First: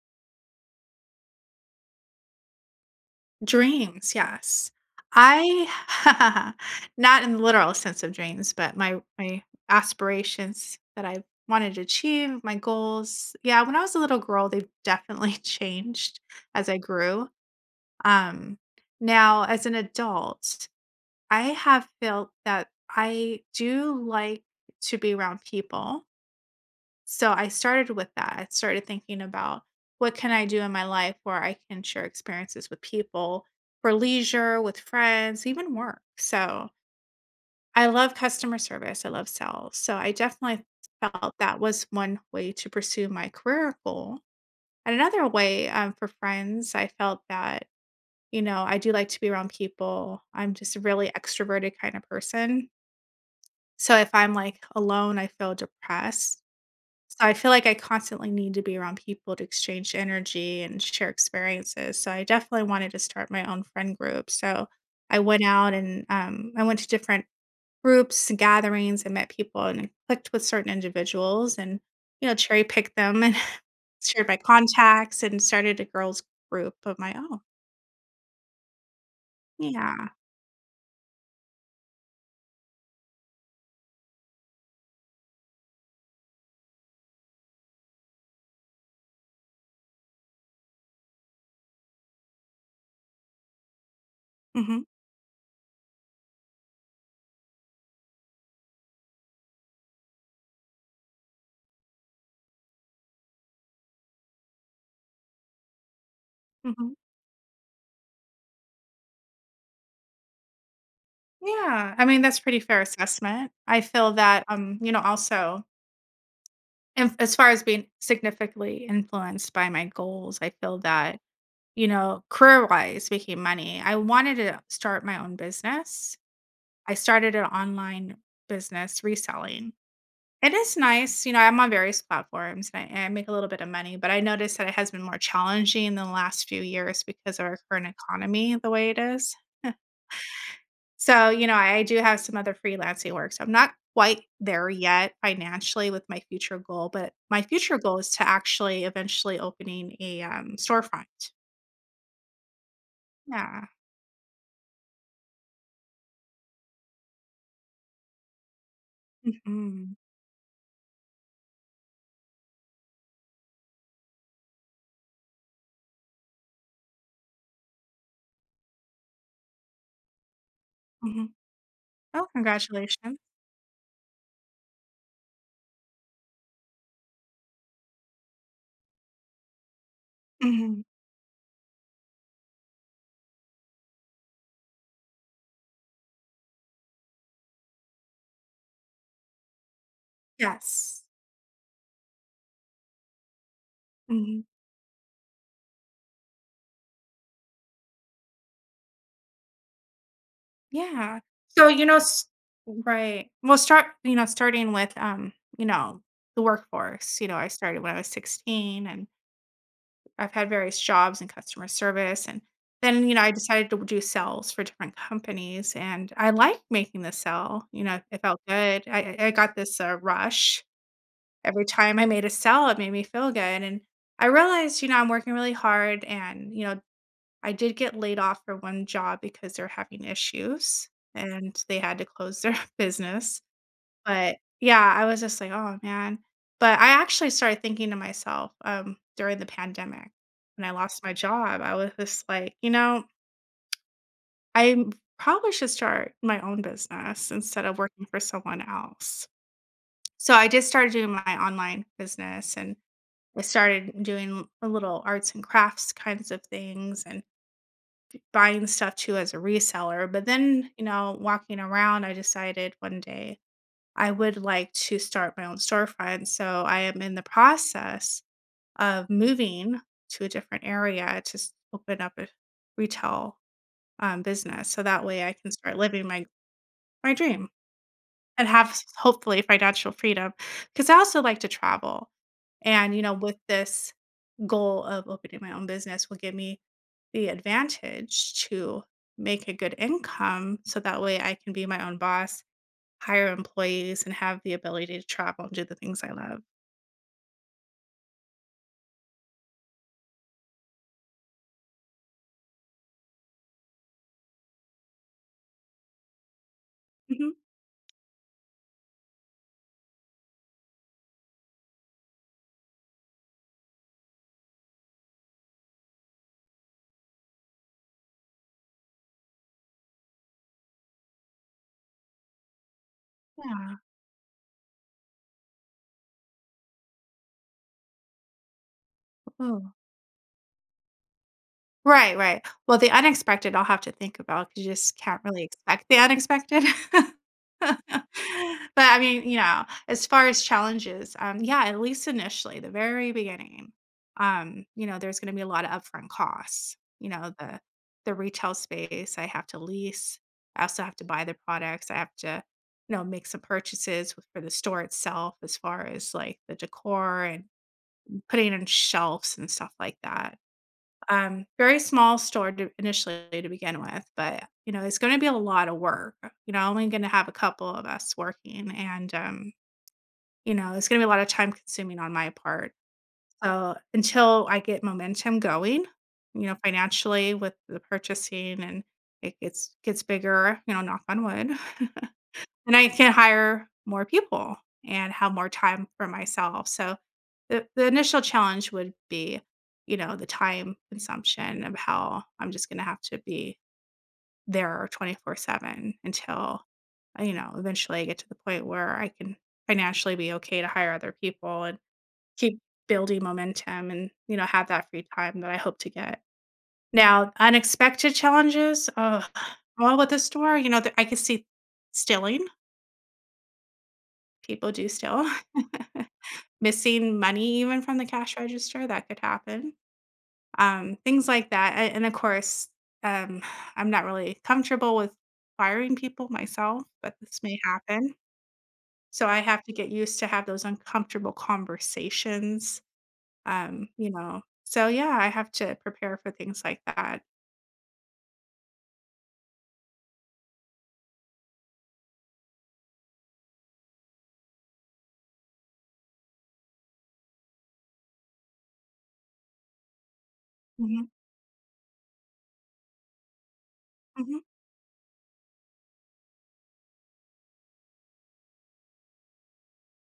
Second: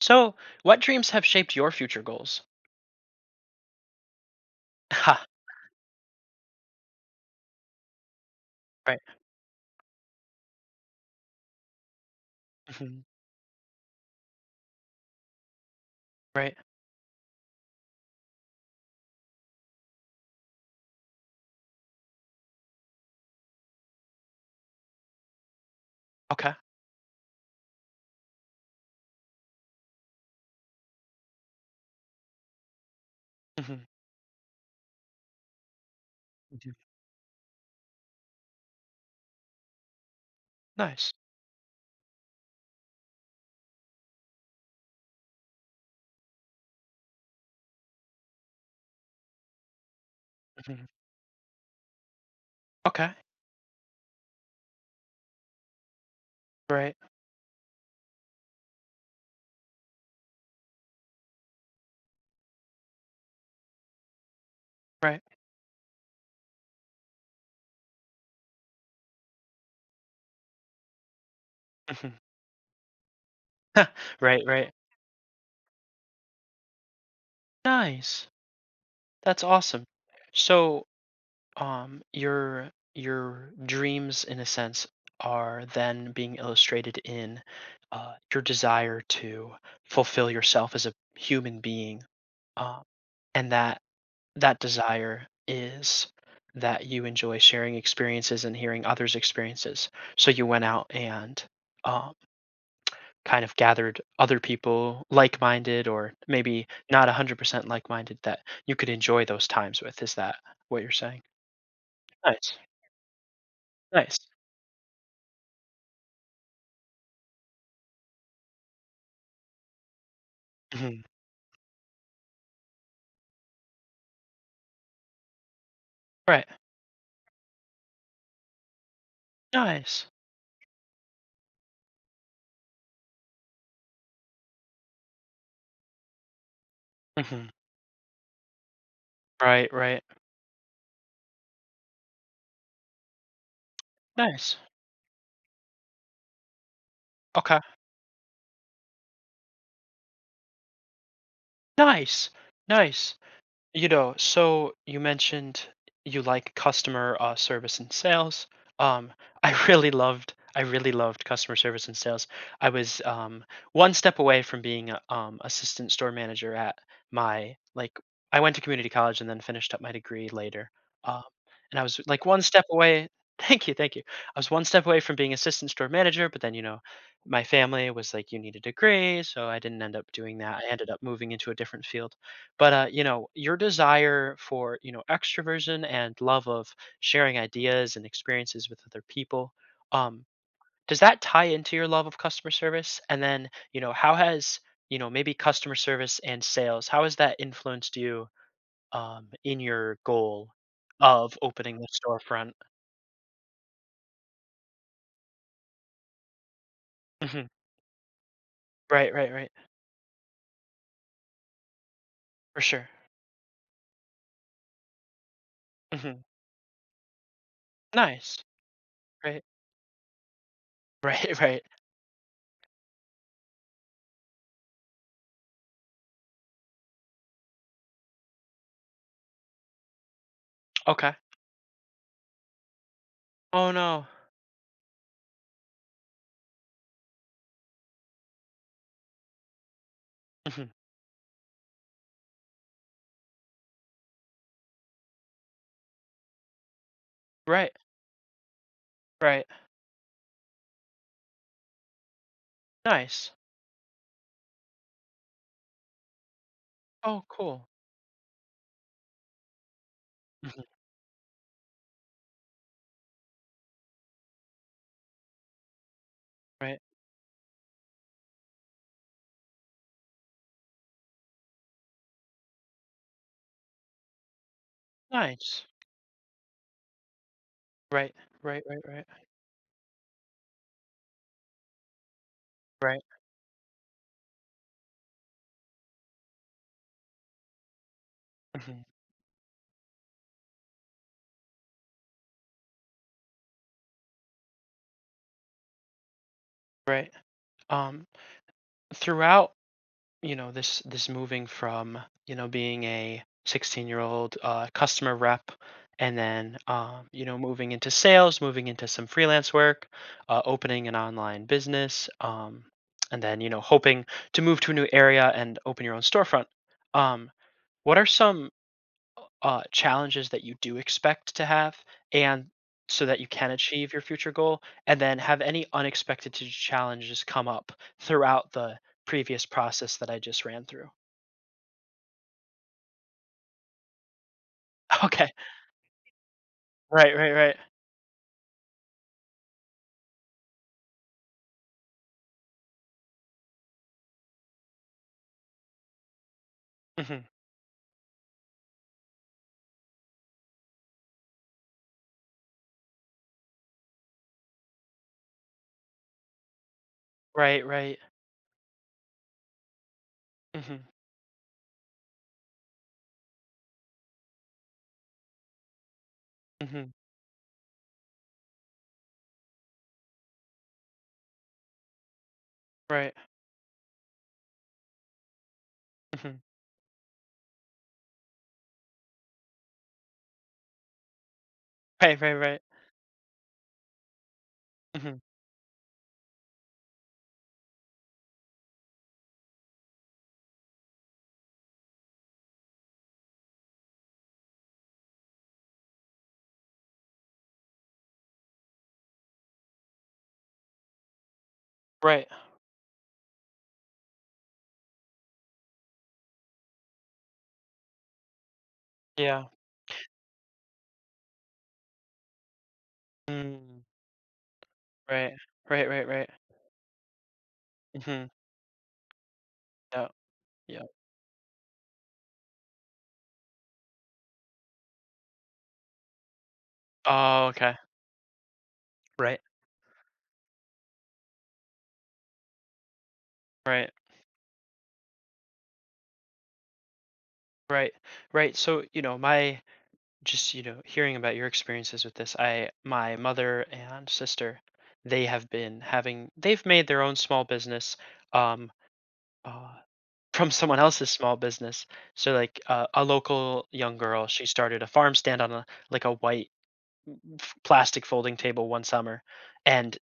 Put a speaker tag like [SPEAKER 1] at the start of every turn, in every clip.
[SPEAKER 1] So, what dreams have shaped your future goals?
[SPEAKER 2] Dreams, yes.
[SPEAKER 1] Ha.
[SPEAKER 2] I not in the literal sense of dreams, but my
[SPEAKER 1] Right.
[SPEAKER 2] my aspirations that I wanted to achieve, my
[SPEAKER 1] Mhm.
[SPEAKER 2] goals. Yeah, when I was a little girl, they've definitely changed
[SPEAKER 1] Right.
[SPEAKER 2] as I grew. Um, Now as an adult, I have felt that I do like to be around people.
[SPEAKER 1] Okay.
[SPEAKER 2] So I started with that. I started thinking about what can I do in my life where I can share experiences with people
[SPEAKER 1] Hmm.
[SPEAKER 2] for leisure, with friends, even work. So
[SPEAKER 1] Hmm.
[SPEAKER 2] I love customer service. I love sales. So I definitely
[SPEAKER 1] Nice.
[SPEAKER 2] felt that was one way to pursue my career goal. And another way for friends, I felt that, I do like to be around people. I'm just a
[SPEAKER 1] Hmm.
[SPEAKER 2] really extroverted kind of person.
[SPEAKER 1] Okay.
[SPEAKER 2] So if I'm like alone, I feel depressed.
[SPEAKER 1] Right.
[SPEAKER 2] So I feel like I constantly need to be around people to exchange energy and share experiences. So I definitely wanted to start my own friend group. So I
[SPEAKER 1] Right.
[SPEAKER 2] went out and I went to different groups and gatherings and met people and clicked with certain individuals and
[SPEAKER 1] Hmm.
[SPEAKER 2] cherry picked them and shared my
[SPEAKER 1] Right. Right.
[SPEAKER 2] contacts and started a girls group of my own.
[SPEAKER 1] Nice. That's awesome.
[SPEAKER 2] Yeah.
[SPEAKER 1] So, your dreams, in a sense, are then being illustrated in your desire to fulfill yourself as a human being, um, and that
[SPEAKER 2] Hmm.
[SPEAKER 1] desire is that you enjoy sharing experiences and hearing others' experiences. So you went out and um, kind of gathered other people like minded, or maybe
[SPEAKER 2] Hmm.
[SPEAKER 1] not 100% like minded, that you could enjoy those times with. Is that what you're saying?
[SPEAKER 2] Yeah. I mean that's
[SPEAKER 1] Nice.
[SPEAKER 2] pretty fair assessment. I feel
[SPEAKER 1] Nice.
[SPEAKER 2] that also. And as far as being significantly influenced by my goals, I feel
[SPEAKER 1] Hmm.
[SPEAKER 2] that, career-wise, making money, I wanted to start my own business.
[SPEAKER 1] Right.
[SPEAKER 2] I started an online business reselling.
[SPEAKER 1] Nice.
[SPEAKER 2] It is nice, you know, I'm on various platforms and I make a little bit of money, but I noticed that it has been more challenging in the last few years because of
[SPEAKER 1] Hmm.
[SPEAKER 2] our current economy the way it is.
[SPEAKER 1] Right. Right.
[SPEAKER 2] So, you know, I do have some other freelancing work, so I'm not quite
[SPEAKER 1] Nice.
[SPEAKER 2] there yet financially with my future goal, but my
[SPEAKER 1] Okay.
[SPEAKER 2] future goal is to actually eventually opening a, storefront.
[SPEAKER 1] Nice. Nice.
[SPEAKER 2] Yeah.
[SPEAKER 1] You know, so you mentioned you like customer service and sales. Um,
[SPEAKER 2] Mhm.
[SPEAKER 1] I really loved customer service and sales. I was one step away from being a, assistant store manager at my like. I went to community college and then finished up my degree later. Um,
[SPEAKER 2] Mhm.
[SPEAKER 1] and I was like
[SPEAKER 2] Oh,
[SPEAKER 1] one step away.
[SPEAKER 2] congratulations.
[SPEAKER 1] Thank you, thank you. I was one step away from being assistant store manager, but then, you know, my family was like, "You need a degree," so I didn't end up doing that. I
[SPEAKER 2] Mhm.
[SPEAKER 1] ended up moving into a different field, but you know, your desire for, you know, extroversion and love of sharing ideas and experiences with other people, um, does
[SPEAKER 2] Yes.
[SPEAKER 1] that tie into your love of customer service? And then, you know, how
[SPEAKER 2] Mhm.
[SPEAKER 1] has, you know, maybe customer service and sales, how has that influenced you, in your goal
[SPEAKER 2] Yeah.
[SPEAKER 1] of
[SPEAKER 2] So,
[SPEAKER 1] opening
[SPEAKER 2] you
[SPEAKER 1] the
[SPEAKER 2] know s
[SPEAKER 1] storefront?
[SPEAKER 2] Right. Well, start you know, starting with, you know, the workforce, you know, I
[SPEAKER 1] Hmm.
[SPEAKER 2] started when I was 16, and
[SPEAKER 1] Right, right, right.
[SPEAKER 2] I've had various jobs in customer service, and
[SPEAKER 1] For sure.
[SPEAKER 2] then, you know, I decided to do sales for different companies, and
[SPEAKER 1] Hmm.
[SPEAKER 2] I liked making the sell. You know, it felt
[SPEAKER 1] Nice.
[SPEAKER 2] good. I
[SPEAKER 1] Right.
[SPEAKER 2] got this, rush.
[SPEAKER 1] Right, right.
[SPEAKER 2] Every time I made a sell, it made me feel good, and I realized, you know, I'm working really hard and, you know, I did get laid off for one job because they're having issues,
[SPEAKER 1] Okay.
[SPEAKER 2] and they had to close their business.
[SPEAKER 1] Oh no.
[SPEAKER 2] But, yeah, I was just like, "Oh, man." But I actually started thinking to myself, during the pandemic, when
[SPEAKER 1] Hmm.
[SPEAKER 2] I lost my job, I was just like, "You know, I probably should start my own business instead
[SPEAKER 1] Right,
[SPEAKER 2] of working for someone else."
[SPEAKER 1] right.
[SPEAKER 2] So I just started doing my online business, and
[SPEAKER 1] Nice.
[SPEAKER 2] I started doing a little arts and crafts kinds of things and
[SPEAKER 1] Oh, cool.
[SPEAKER 2] buying stuff too as a reseller, but then,
[SPEAKER 1] Hmm.
[SPEAKER 2] you know, walking around, I decided one day I would like to start my own storefront, so
[SPEAKER 1] Right.
[SPEAKER 2] I am in the process of moving to a different area to s open up a retail, business, so that way I can
[SPEAKER 1] Nice.
[SPEAKER 2] start living my dream
[SPEAKER 1] Right,
[SPEAKER 2] and
[SPEAKER 1] right,
[SPEAKER 2] have
[SPEAKER 1] right,
[SPEAKER 2] s
[SPEAKER 1] right,
[SPEAKER 2] hopefully financial freedom. Because I also like to travel, and, you
[SPEAKER 1] right,
[SPEAKER 2] know, with this goal of opening my own business will give me the advantage to
[SPEAKER 1] mhm,
[SPEAKER 2] make a good income so that way I can be my own boss, hire employees, and have the ability to travel and do the things I love.
[SPEAKER 1] right. Um, throughout, you know, this moving from, you know, being a 16-year-old customer rep, and then, you
[SPEAKER 2] Mhm,
[SPEAKER 1] know, moving into sales, moving into some freelance work, opening an online business, and then, you know, hoping to move to a new area and open your own storefront. Um, what are some challenges that you do expect to have, and so that you can
[SPEAKER 2] yeah.
[SPEAKER 1] achieve your future goal, and then have any unexpected challenges come up throughout the previous
[SPEAKER 2] Oh.
[SPEAKER 1] process that I just ran through.
[SPEAKER 2] Right, right. Well, the unexpected, I'll have to think about 'cause you just can't
[SPEAKER 1] Okay.
[SPEAKER 2] really expect the unexpected.
[SPEAKER 1] Right, right, right.
[SPEAKER 2] But, I mean, you know, as far as challenges, yeah, at least initially, the very beginning, you know, there's gonna be a lot of upfront costs. You
[SPEAKER 1] Hmm.
[SPEAKER 2] know, the retail space I have to lease. I also have to buy the products. I have to, you know, make some purchases with for the store itself as far as, like, the decor and
[SPEAKER 1] Right, right.
[SPEAKER 2] putting in shelves and stuff like that.
[SPEAKER 1] Hmm.
[SPEAKER 2] Very small store to initially to begin with, but, you know, it's gonna be a lot of work. You know, only
[SPEAKER 1] Hmm.
[SPEAKER 2] gonna have a couple of us working and, you know, it's gonna be a lot of time consuming on my part.
[SPEAKER 1] Right.
[SPEAKER 2] So, until I get momentum going,
[SPEAKER 1] Hmm.
[SPEAKER 2] you know, financially with the purchasing and it gets bigger, you know, knock on wood.
[SPEAKER 1] Right, right, right.
[SPEAKER 2] And I can hire more people and
[SPEAKER 1] Hmm.
[SPEAKER 2] have more time for myself. So the initial challenge would be, you know, the time consumption of how I'm just gonna have to be there 24/7 until, you know, eventually I get to the point where I can financially be okay to hire other people and
[SPEAKER 1] Right.
[SPEAKER 2] keep building momentum and, you know, have that free time that I hope to get. Now, unexpected challenges, ugh,
[SPEAKER 1] Yeah.
[SPEAKER 2] well, with the store, you know, that I could see stealing.
[SPEAKER 1] Mm.
[SPEAKER 2] People do still.
[SPEAKER 1] Right. Right, right, right.
[SPEAKER 2] Missing money even from the
[SPEAKER 1] Hmm.
[SPEAKER 2] cash register, that could happen.
[SPEAKER 1] Yeah. Yeah.
[SPEAKER 2] Things like that, a and of course, um, I'm not really comfortable with firing people myself, but this
[SPEAKER 1] Oh,
[SPEAKER 2] may
[SPEAKER 1] okay.
[SPEAKER 2] happen. So I
[SPEAKER 1] Right.
[SPEAKER 2] have to get used to have those uncomfortable conversations,
[SPEAKER 1] Right.
[SPEAKER 2] you know. So, yeah, I have to prepare for things like that.
[SPEAKER 1] Right. Right. So, you know, my, just, you know, hearing about your experiences with this I my mother and sister, they have been having, they've made their own small business, um, uh, from someone
[SPEAKER 2] Mhm,
[SPEAKER 1] else's small business. So, like, a local young girl,
[SPEAKER 2] mhm,
[SPEAKER 1] she started a farm stand on a, like, a white plastic folding table one summer, and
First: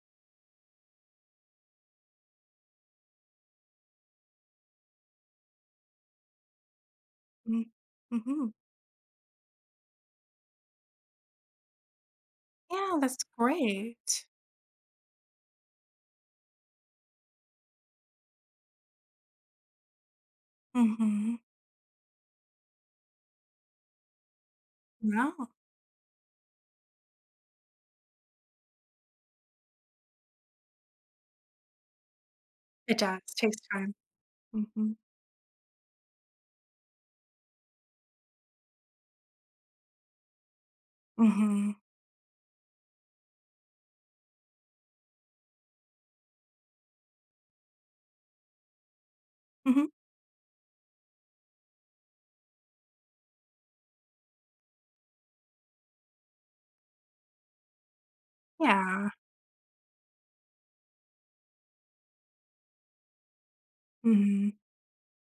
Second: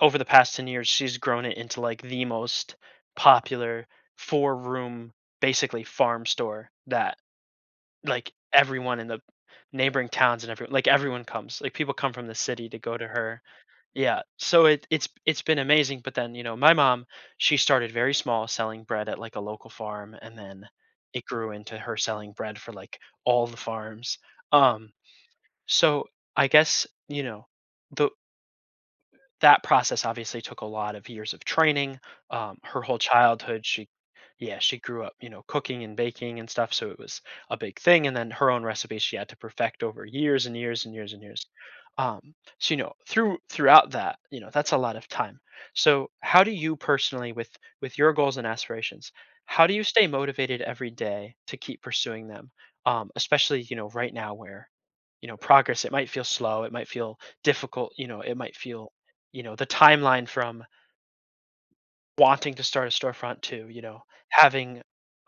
[SPEAKER 1] over the past 10 years she's grown it into like the most popular four room basically farm store, that
[SPEAKER 2] mhm,
[SPEAKER 1] like
[SPEAKER 2] mhm.
[SPEAKER 1] everyone in the neighboring towns, and everyone, like, everyone comes, like, people come from the city to go
[SPEAKER 2] Yeah,
[SPEAKER 1] to
[SPEAKER 2] that's
[SPEAKER 1] her. Yeah,
[SPEAKER 2] great.
[SPEAKER 1] so it, it's been amazing. But then, you know, my mom, she started very small selling bread at like a local farm, and then it
[SPEAKER 2] Mhm.
[SPEAKER 1] grew into her selling bread for like all the farms, um,
[SPEAKER 2] No,
[SPEAKER 1] so I guess, you know, the that process obviously took a lot of years of training. Her
[SPEAKER 2] it
[SPEAKER 1] whole
[SPEAKER 2] does, takes
[SPEAKER 1] childhood, she,
[SPEAKER 2] time.
[SPEAKER 1] yeah, she
[SPEAKER 2] Mhm,
[SPEAKER 1] grew up, you know, cooking and baking and stuff. So it was a big thing. And then her own recipes, she had to perfect over years and years and years and years.
[SPEAKER 2] mhm,
[SPEAKER 1] So, you know, throughout that, you know, that's a lot of time. So how do you personally, with your goals and aspirations, how do you
[SPEAKER 2] mhm.
[SPEAKER 1] stay motivated every day to keep pursuing them? Especially, you know, right now, where, you know, progress, it might feel slow, it might feel difficult, you know, it might feel,
[SPEAKER 2] Yeah.
[SPEAKER 1] you know, the timeline from wanting to start a storefront to, you know,
[SPEAKER 2] Mhm.
[SPEAKER 1] having,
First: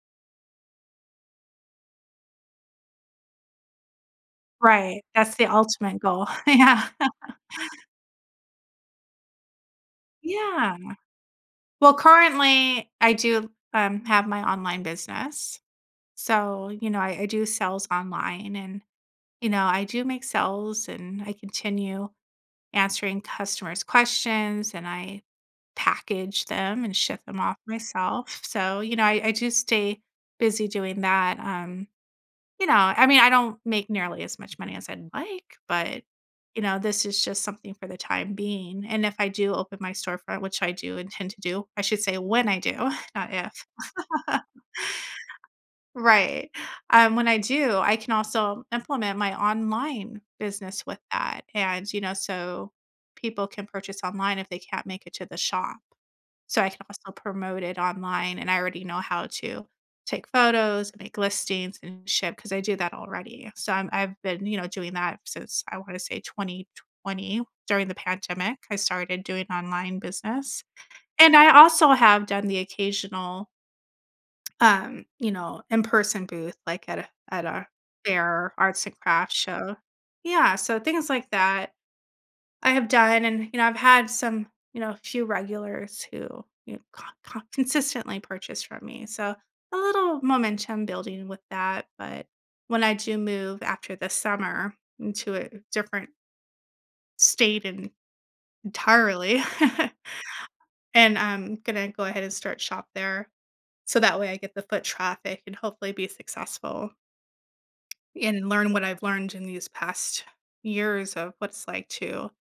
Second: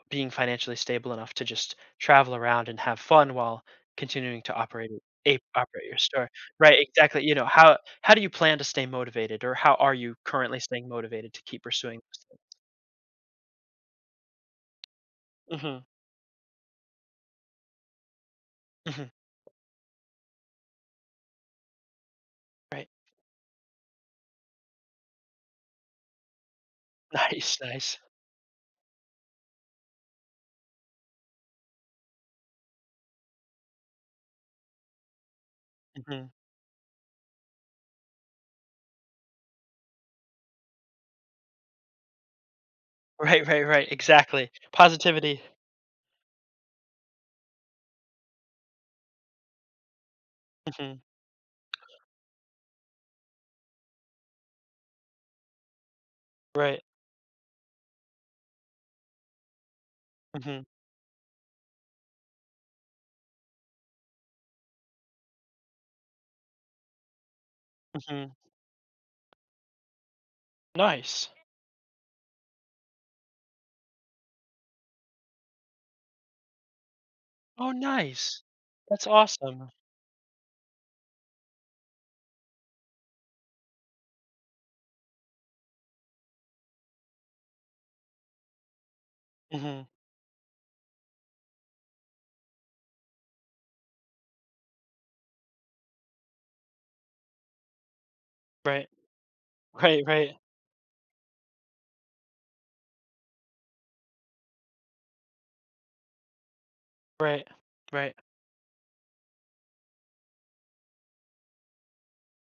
[SPEAKER 1] being financially stable enough to just travel around and have fun while continuing to operate it,
[SPEAKER 2] Right, that's the
[SPEAKER 1] operate your
[SPEAKER 2] ultimate goal.
[SPEAKER 1] store, right,
[SPEAKER 2] Yeah.
[SPEAKER 1] exactly. You know, how do you plan to stay motivated, or how are you currently staying
[SPEAKER 2] Yeah.
[SPEAKER 1] motivated to keep
[SPEAKER 2] Well,
[SPEAKER 1] pursuing those
[SPEAKER 2] currently, I do, have my online business.
[SPEAKER 1] things? Hmm.
[SPEAKER 2] So, you know, I do sales online and,
[SPEAKER 1] Hmm.
[SPEAKER 2] you know, I do make sales and I continue
[SPEAKER 1] Right.
[SPEAKER 2] answering customers' questions and I package them and ship them off
[SPEAKER 1] Nice, nice.
[SPEAKER 2] myself. So, you know, I do stay busy doing that, you know, I mean, I don't make nearly as much money as I'd like, but,
[SPEAKER 1] Hmm.
[SPEAKER 2] you know, this is just something for the time being, and if I do open my storefront, which I do intend to do, I should say when I do, not
[SPEAKER 1] Right,
[SPEAKER 2] if.
[SPEAKER 1] right, right, exactly, positivity.
[SPEAKER 2] Right. When I do, I can also implement my online business
[SPEAKER 1] Hmm.
[SPEAKER 2] with that, and, you know, so people can purchase online if they can't make it to the shop. So I can
[SPEAKER 1] Right.
[SPEAKER 2] also promote it online, and I already know how to take
[SPEAKER 1] Hmm.
[SPEAKER 2] photos and make listings and ship because I do that already. I've been, you know, doing that since I wanna say 2020 during the
[SPEAKER 1] Hmm.
[SPEAKER 2] pandemic, I started doing online business.
[SPEAKER 1] Nice.
[SPEAKER 2] And I also have done the occasional, you know, in-person booth, like, at a
[SPEAKER 1] Oh, nice,
[SPEAKER 2] fair, arts and
[SPEAKER 1] that's
[SPEAKER 2] crafts
[SPEAKER 1] awesome.
[SPEAKER 2] show. Yeah, so things like that. I have done and, you know, I've had some, you know, few regulars who, you know, con con consistently purchase from me, so a
[SPEAKER 1] Hmm.
[SPEAKER 2] little momentum building with that, but when I do move after the summer into a different state en
[SPEAKER 1] Right,
[SPEAKER 2] entirely,
[SPEAKER 1] right, right.
[SPEAKER 2] and I'm gonna go ahead and start shop there, so that way I get the foot traffic and hopefully be successful
[SPEAKER 1] Right. Right.
[SPEAKER 2] and learn what I've learned in these past years of what it's like to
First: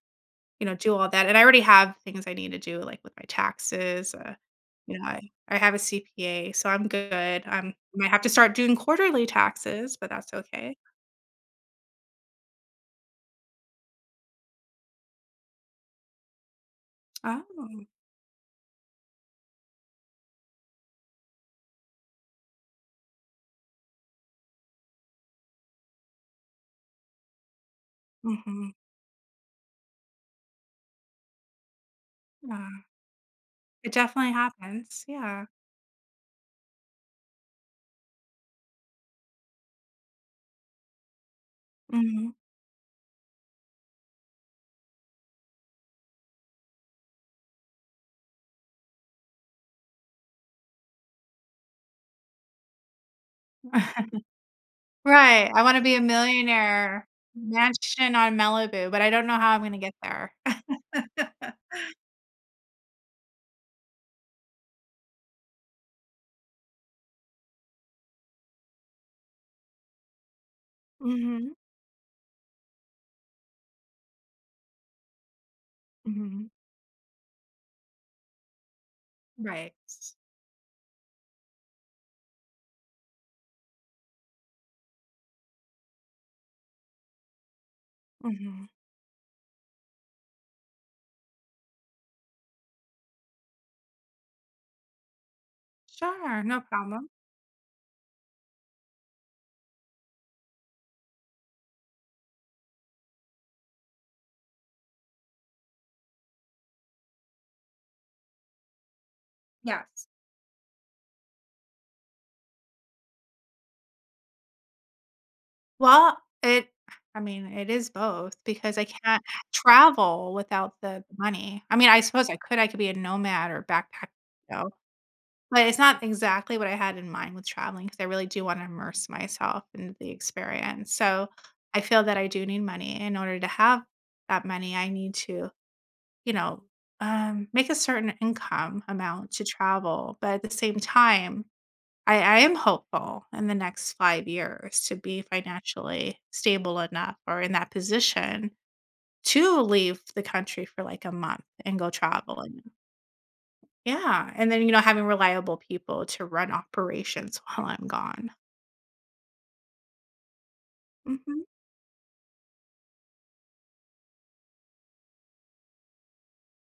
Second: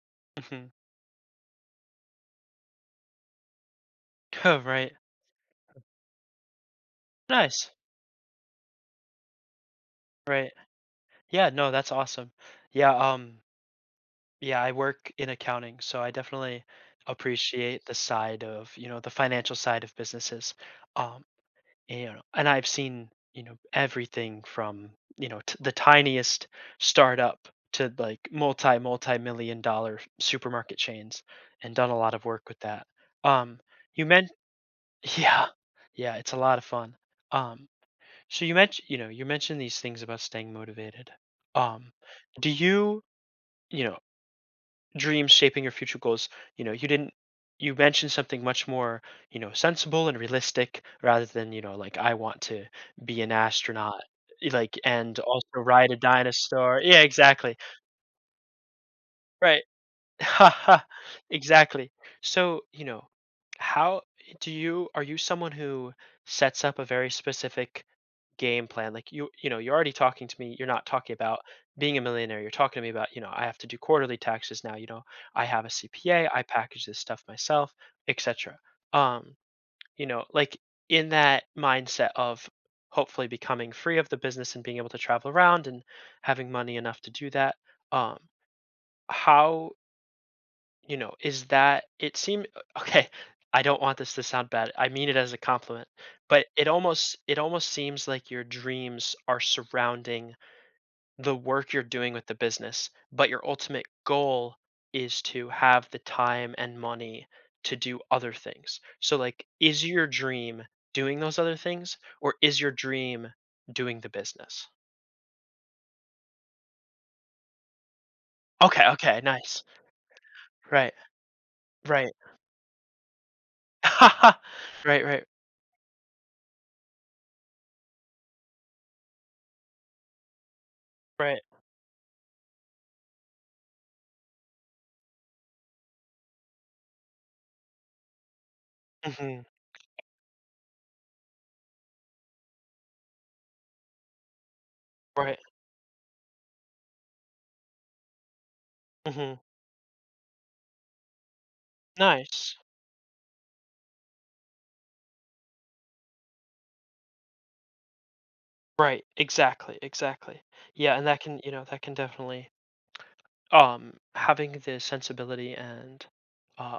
[SPEAKER 2] you
[SPEAKER 1] Mhm.
[SPEAKER 2] know, do all that, and I already have things I need to do, like, with my taxes,
[SPEAKER 1] Right.
[SPEAKER 2] you know, I have a CPA, so I'm good, I'm,
[SPEAKER 1] Nice.
[SPEAKER 2] I might have to start doing quarterly taxes, but that's
[SPEAKER 1] Right.
[SPEAKER 2] okay.
[SPEAKER 1] Yeah, no, that's awesome. Yeah, yeah, I work in accounting, so I definitely
[SPEAKER 2] Oh,
[SPEAKER 1] appreciate the side of, you know, the financial side of businesses. Um, and, you know, and I've seen, you know, everything from, you know, t the tiniest startup to like
[SPEAKER 2] mhm,
[SPEAKER 1] multi-million-dollar supermarket chains, and done a lot of work with that.
[SPEAKER 2] yeah,
[SPEAKER 1] Um,
[SPEAKER 2] it
[SPEAKER 1] you meant,
[SPEAKER 2] definitely happens, yeah,
[SPEAKER 1] yeah, yeah, it's a lot of fun. Um, So you mentioned, you know, you mentioned these things about staying motivated. Um,
[SPEAKER 2] mhm.
[SPEAKER 1] do you, you know, dreams shaping your future goals? You know, you didn't. You mentioned something much more, you know, sensible and realistic, rather than, you know, like, I want to be an astronaut, like, and also
[SPEAKER 2] Right, I wanna
[SPEAKER 1] ride
[SPEAKER 2] be
[SPEAKER 1] a
[SPEAKER 2] a
[SPEAKER 1] dinosaur. Yeah,
[SPEAKER 2] millionaire,
[SPEAKER 1] exactly.
[SPEAKER 2] mansion on Malibu, but I don't know how I'm
[SPEAKER 1] Right.
[SPEAKER 2] gonna get there.
[SPEAKER 1] Haha. Exactly. So, you know, how, do you, are you someone who sets up a very specific game plan? Like, you know, you're already talking to me, you're not talking about
[SPEAKER 2] Mhm,
[SPEAKER 1] being a millionaire. You're talking to me about, you know, I have to do quarterly taxes now, you know, I have a CPA, I
[SPEAKER 2] mhm,
[SPEAKER 1] package this stuff myself, etc. Um,
[SPEAKER 2] right,
[SPEAKER 1] you know, like, in that mindset of hopefully becoming free of the business and being able to travel around and having money enough to do that. Um,
[SPEAKER 2] mhm.
[SPEAKER 1] how, you know, is that, it seem, okay, I don't want this to sound bad, I mean it as a compliment,
[SPEAKER 2] Sure,
[SPEAKER 1] but
[SPEAKER 2] no
[SPEAKER 1] it
[SPEAKER 2] problem.
[SPEAKER 1] almost, it almost seems like your dreams are surrounding the work you're doing with the business, but your ultimate goal is to have the time and money to do other things. So, like, is
[SPEAKER 2] Yes.
[SPEAKER 1] your dream doing those other things, or is your dream doing the business?
[SPEAKER 2] Well, it I mean, it is both because I
[SPEAKER 1] Okay, okay,
[SPEAKER 2] can't
[SPEAKER 1] nice.
[SPEAKER 2] travel without
[SPEAKER 1] Right,
[SPEAKER 2] the money. I mean, I
[SPEAKER 1] right.
[SPEAKER 2] suppose I could be a nomad or backpack, you know,
[SPEAKER 1] Right, right,
[SPEAKER 2] but it's not exactly what I had in mind with traveling. Because I really do wanna immerse myself in the experience. So,
[SPEAKER 1] right.
[SPEAKER 2] I feel that I do need money. In order to have that money, I need to, you know, make a certain income amount to
[SPEAKER 1] Mhm,
[SPEAKER 2] travel, but at the same time I am hopeful in the next 5 years to be
[SPEAKER 1] right,
[SPEAKER 2] financially stable enough or in that position
[SPEAKER 1] mhm.
[SPEAKER 2] to leave the country for, like, a month and go
[SPEAKER 1] Nice.
[SPEAKER 2] traveling. Yeah, and then, you know, having reliable people to run operations while I'm gone.
[SPEAKER 1] Right, exactly, exactly. Yeah, and that can,
[SPEAKER 2] Mhm.
[SPEAKER 1] you know, that can definitely, um, having the sensibility and uh,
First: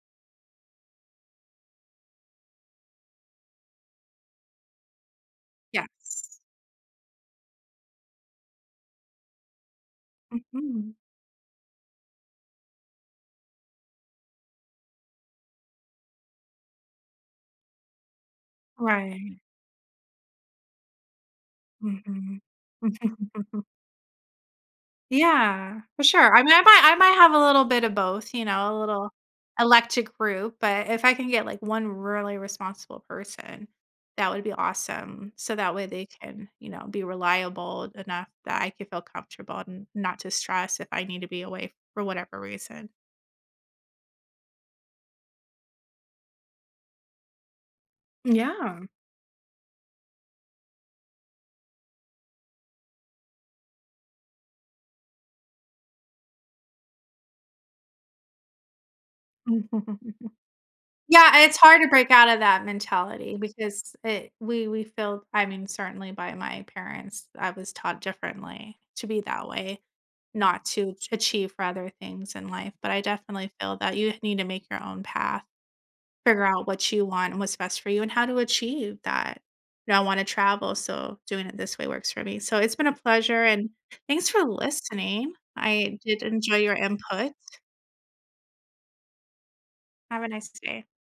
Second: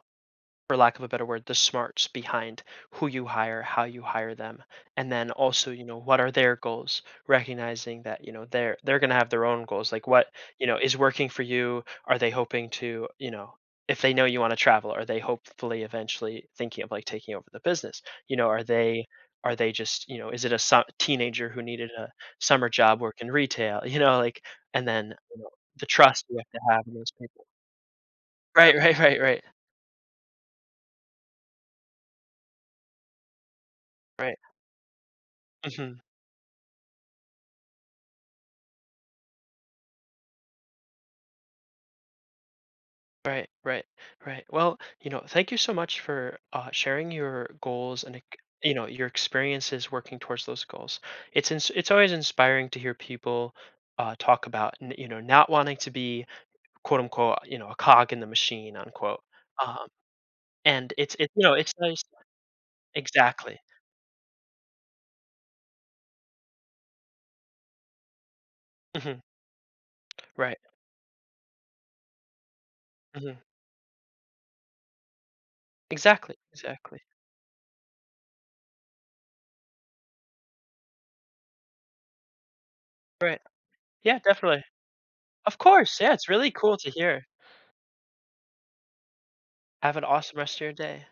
[SPEAKER 1] for lack of a better word, the smarts behind who you hire, how you hire them, and then also, you know, what are
[SPEAKER 2] Yes.
[SPEAKER 1] their goals? Recognizing that, you know, they're going to have their own goals. Like, what, you know,
[SPEAKER 2] Mhm.
[SPEAKER 1] is working for you? Are they hoping to, you know, if they know you want to travel, are they hopefully eventually thinking of like taking over the business? You know, are they,
[SPEAKER 2] Right.
[SPEAKER 1] are they just, you know, is it a teenager who needed a
[SPEAKER 2] Mhm.
[SPEAKER 1] summer job working retail? You know, like, and then, you know,
[SPEAKER 2] Yeah,
[SPEAKER 1] the
[SPEAKER 2] for
[SPEAKER 1] trust
[SPEAKER 2] sure.
[SPEAKER 1] you
[SPEAKER 2] I
[SPEAKER 1] have
[SPEAKER 2] mean,
[SPEAKER 1] to have
[SPEAKER 2] I
[SPEAKER 1] in those
[SPEAKER 2] might have a
[SPEAKER 1] people.
[SPEAKER 2] little bit of both, you know,
[SPEAKER 1] Right,
[SPEAKER 2] a
[SPEAKER 1] right,
[SPEAKER 2] little
[SPEAKER 1] right, right.
[SPEAKER 2] electric group, but if I can get, like, one really responsible person, that
[SPEAKER 1] Right.
[SPEAKER 2] would be awesome. So that way
[SPEAKER 1] Mhm.
[SPEAKER 2] they can, you know, be reliable enough that I can feel comfortable and not to stress if I need to be away for whatever reason.
[SPEAKER 1] Right, right, right. Well, you know, thank you so much for sharing your goals and you
[SPEAKER 2] Yeah.
[SPEAKER 1] know, your experiences working towards those goals. It's always inspiring to hear people talk about you know, not wanting to be quote unquote, you know, a cog in the machine, unquote. Um, and it's you
[SPEAKER 2] Yeah,
[SPEAKER 1] know,
[SPEAKER 2] it's
[SPEAKER 1] it's
[SPEAKER 2] hard to
[SPEAKER 1] nice.
[SPEAKER 2] break out of that mentality
[SPEAKER 1] Exactly.
[SPEAKER 2] because it we feel I mean, certainly by my parents, I was taught differently to
[SPEAKER 1] Hmm.
[SPEAKER 2] be that way.
[SPEAKER 1] Right.
[SPEAKER 2] Not to ch achieve for other things in life, but I
[SPEAKER 1] Hmm.
[SPEAKER 2] definitely feel that you need to make your own path,
[SPEAKER 1] Exactly,
[SPEAKER 2] figure out what
[SPEAKER 1] exactly,
[SPEAKER 2] you want and what's best for you and how to achieve that. You know, I wanna travel, so doing it this way works for me. So it's been a
[SPEAKER 1] right.
[SPEAKER 2] pleasure, and
[SPEAKER 1] Yeah,
[SPEAKER 2] thanks for
[SPEAKER 1] definitely.
[SPEAKER 2] listening.
[SPEAKER 1] Of
[SPEAKER 2] I
[SPEAKER 1] course, yeah,
[SPEAKER 2] did
[SPEAKER 1] it's really
[SPEAKER 2] enjoy your
[SPEAKER 1] cool to hear.
[SPEAKER 2] input.
[SPEAKER 1] Have an
[SPEAKER 2] Have a
[SPEAKER 1] awesome
[SPEAKER 2] nice
[SPEAKER 1] rest of your
[SPEAKER 2] day.
[SPEAKER 1] day.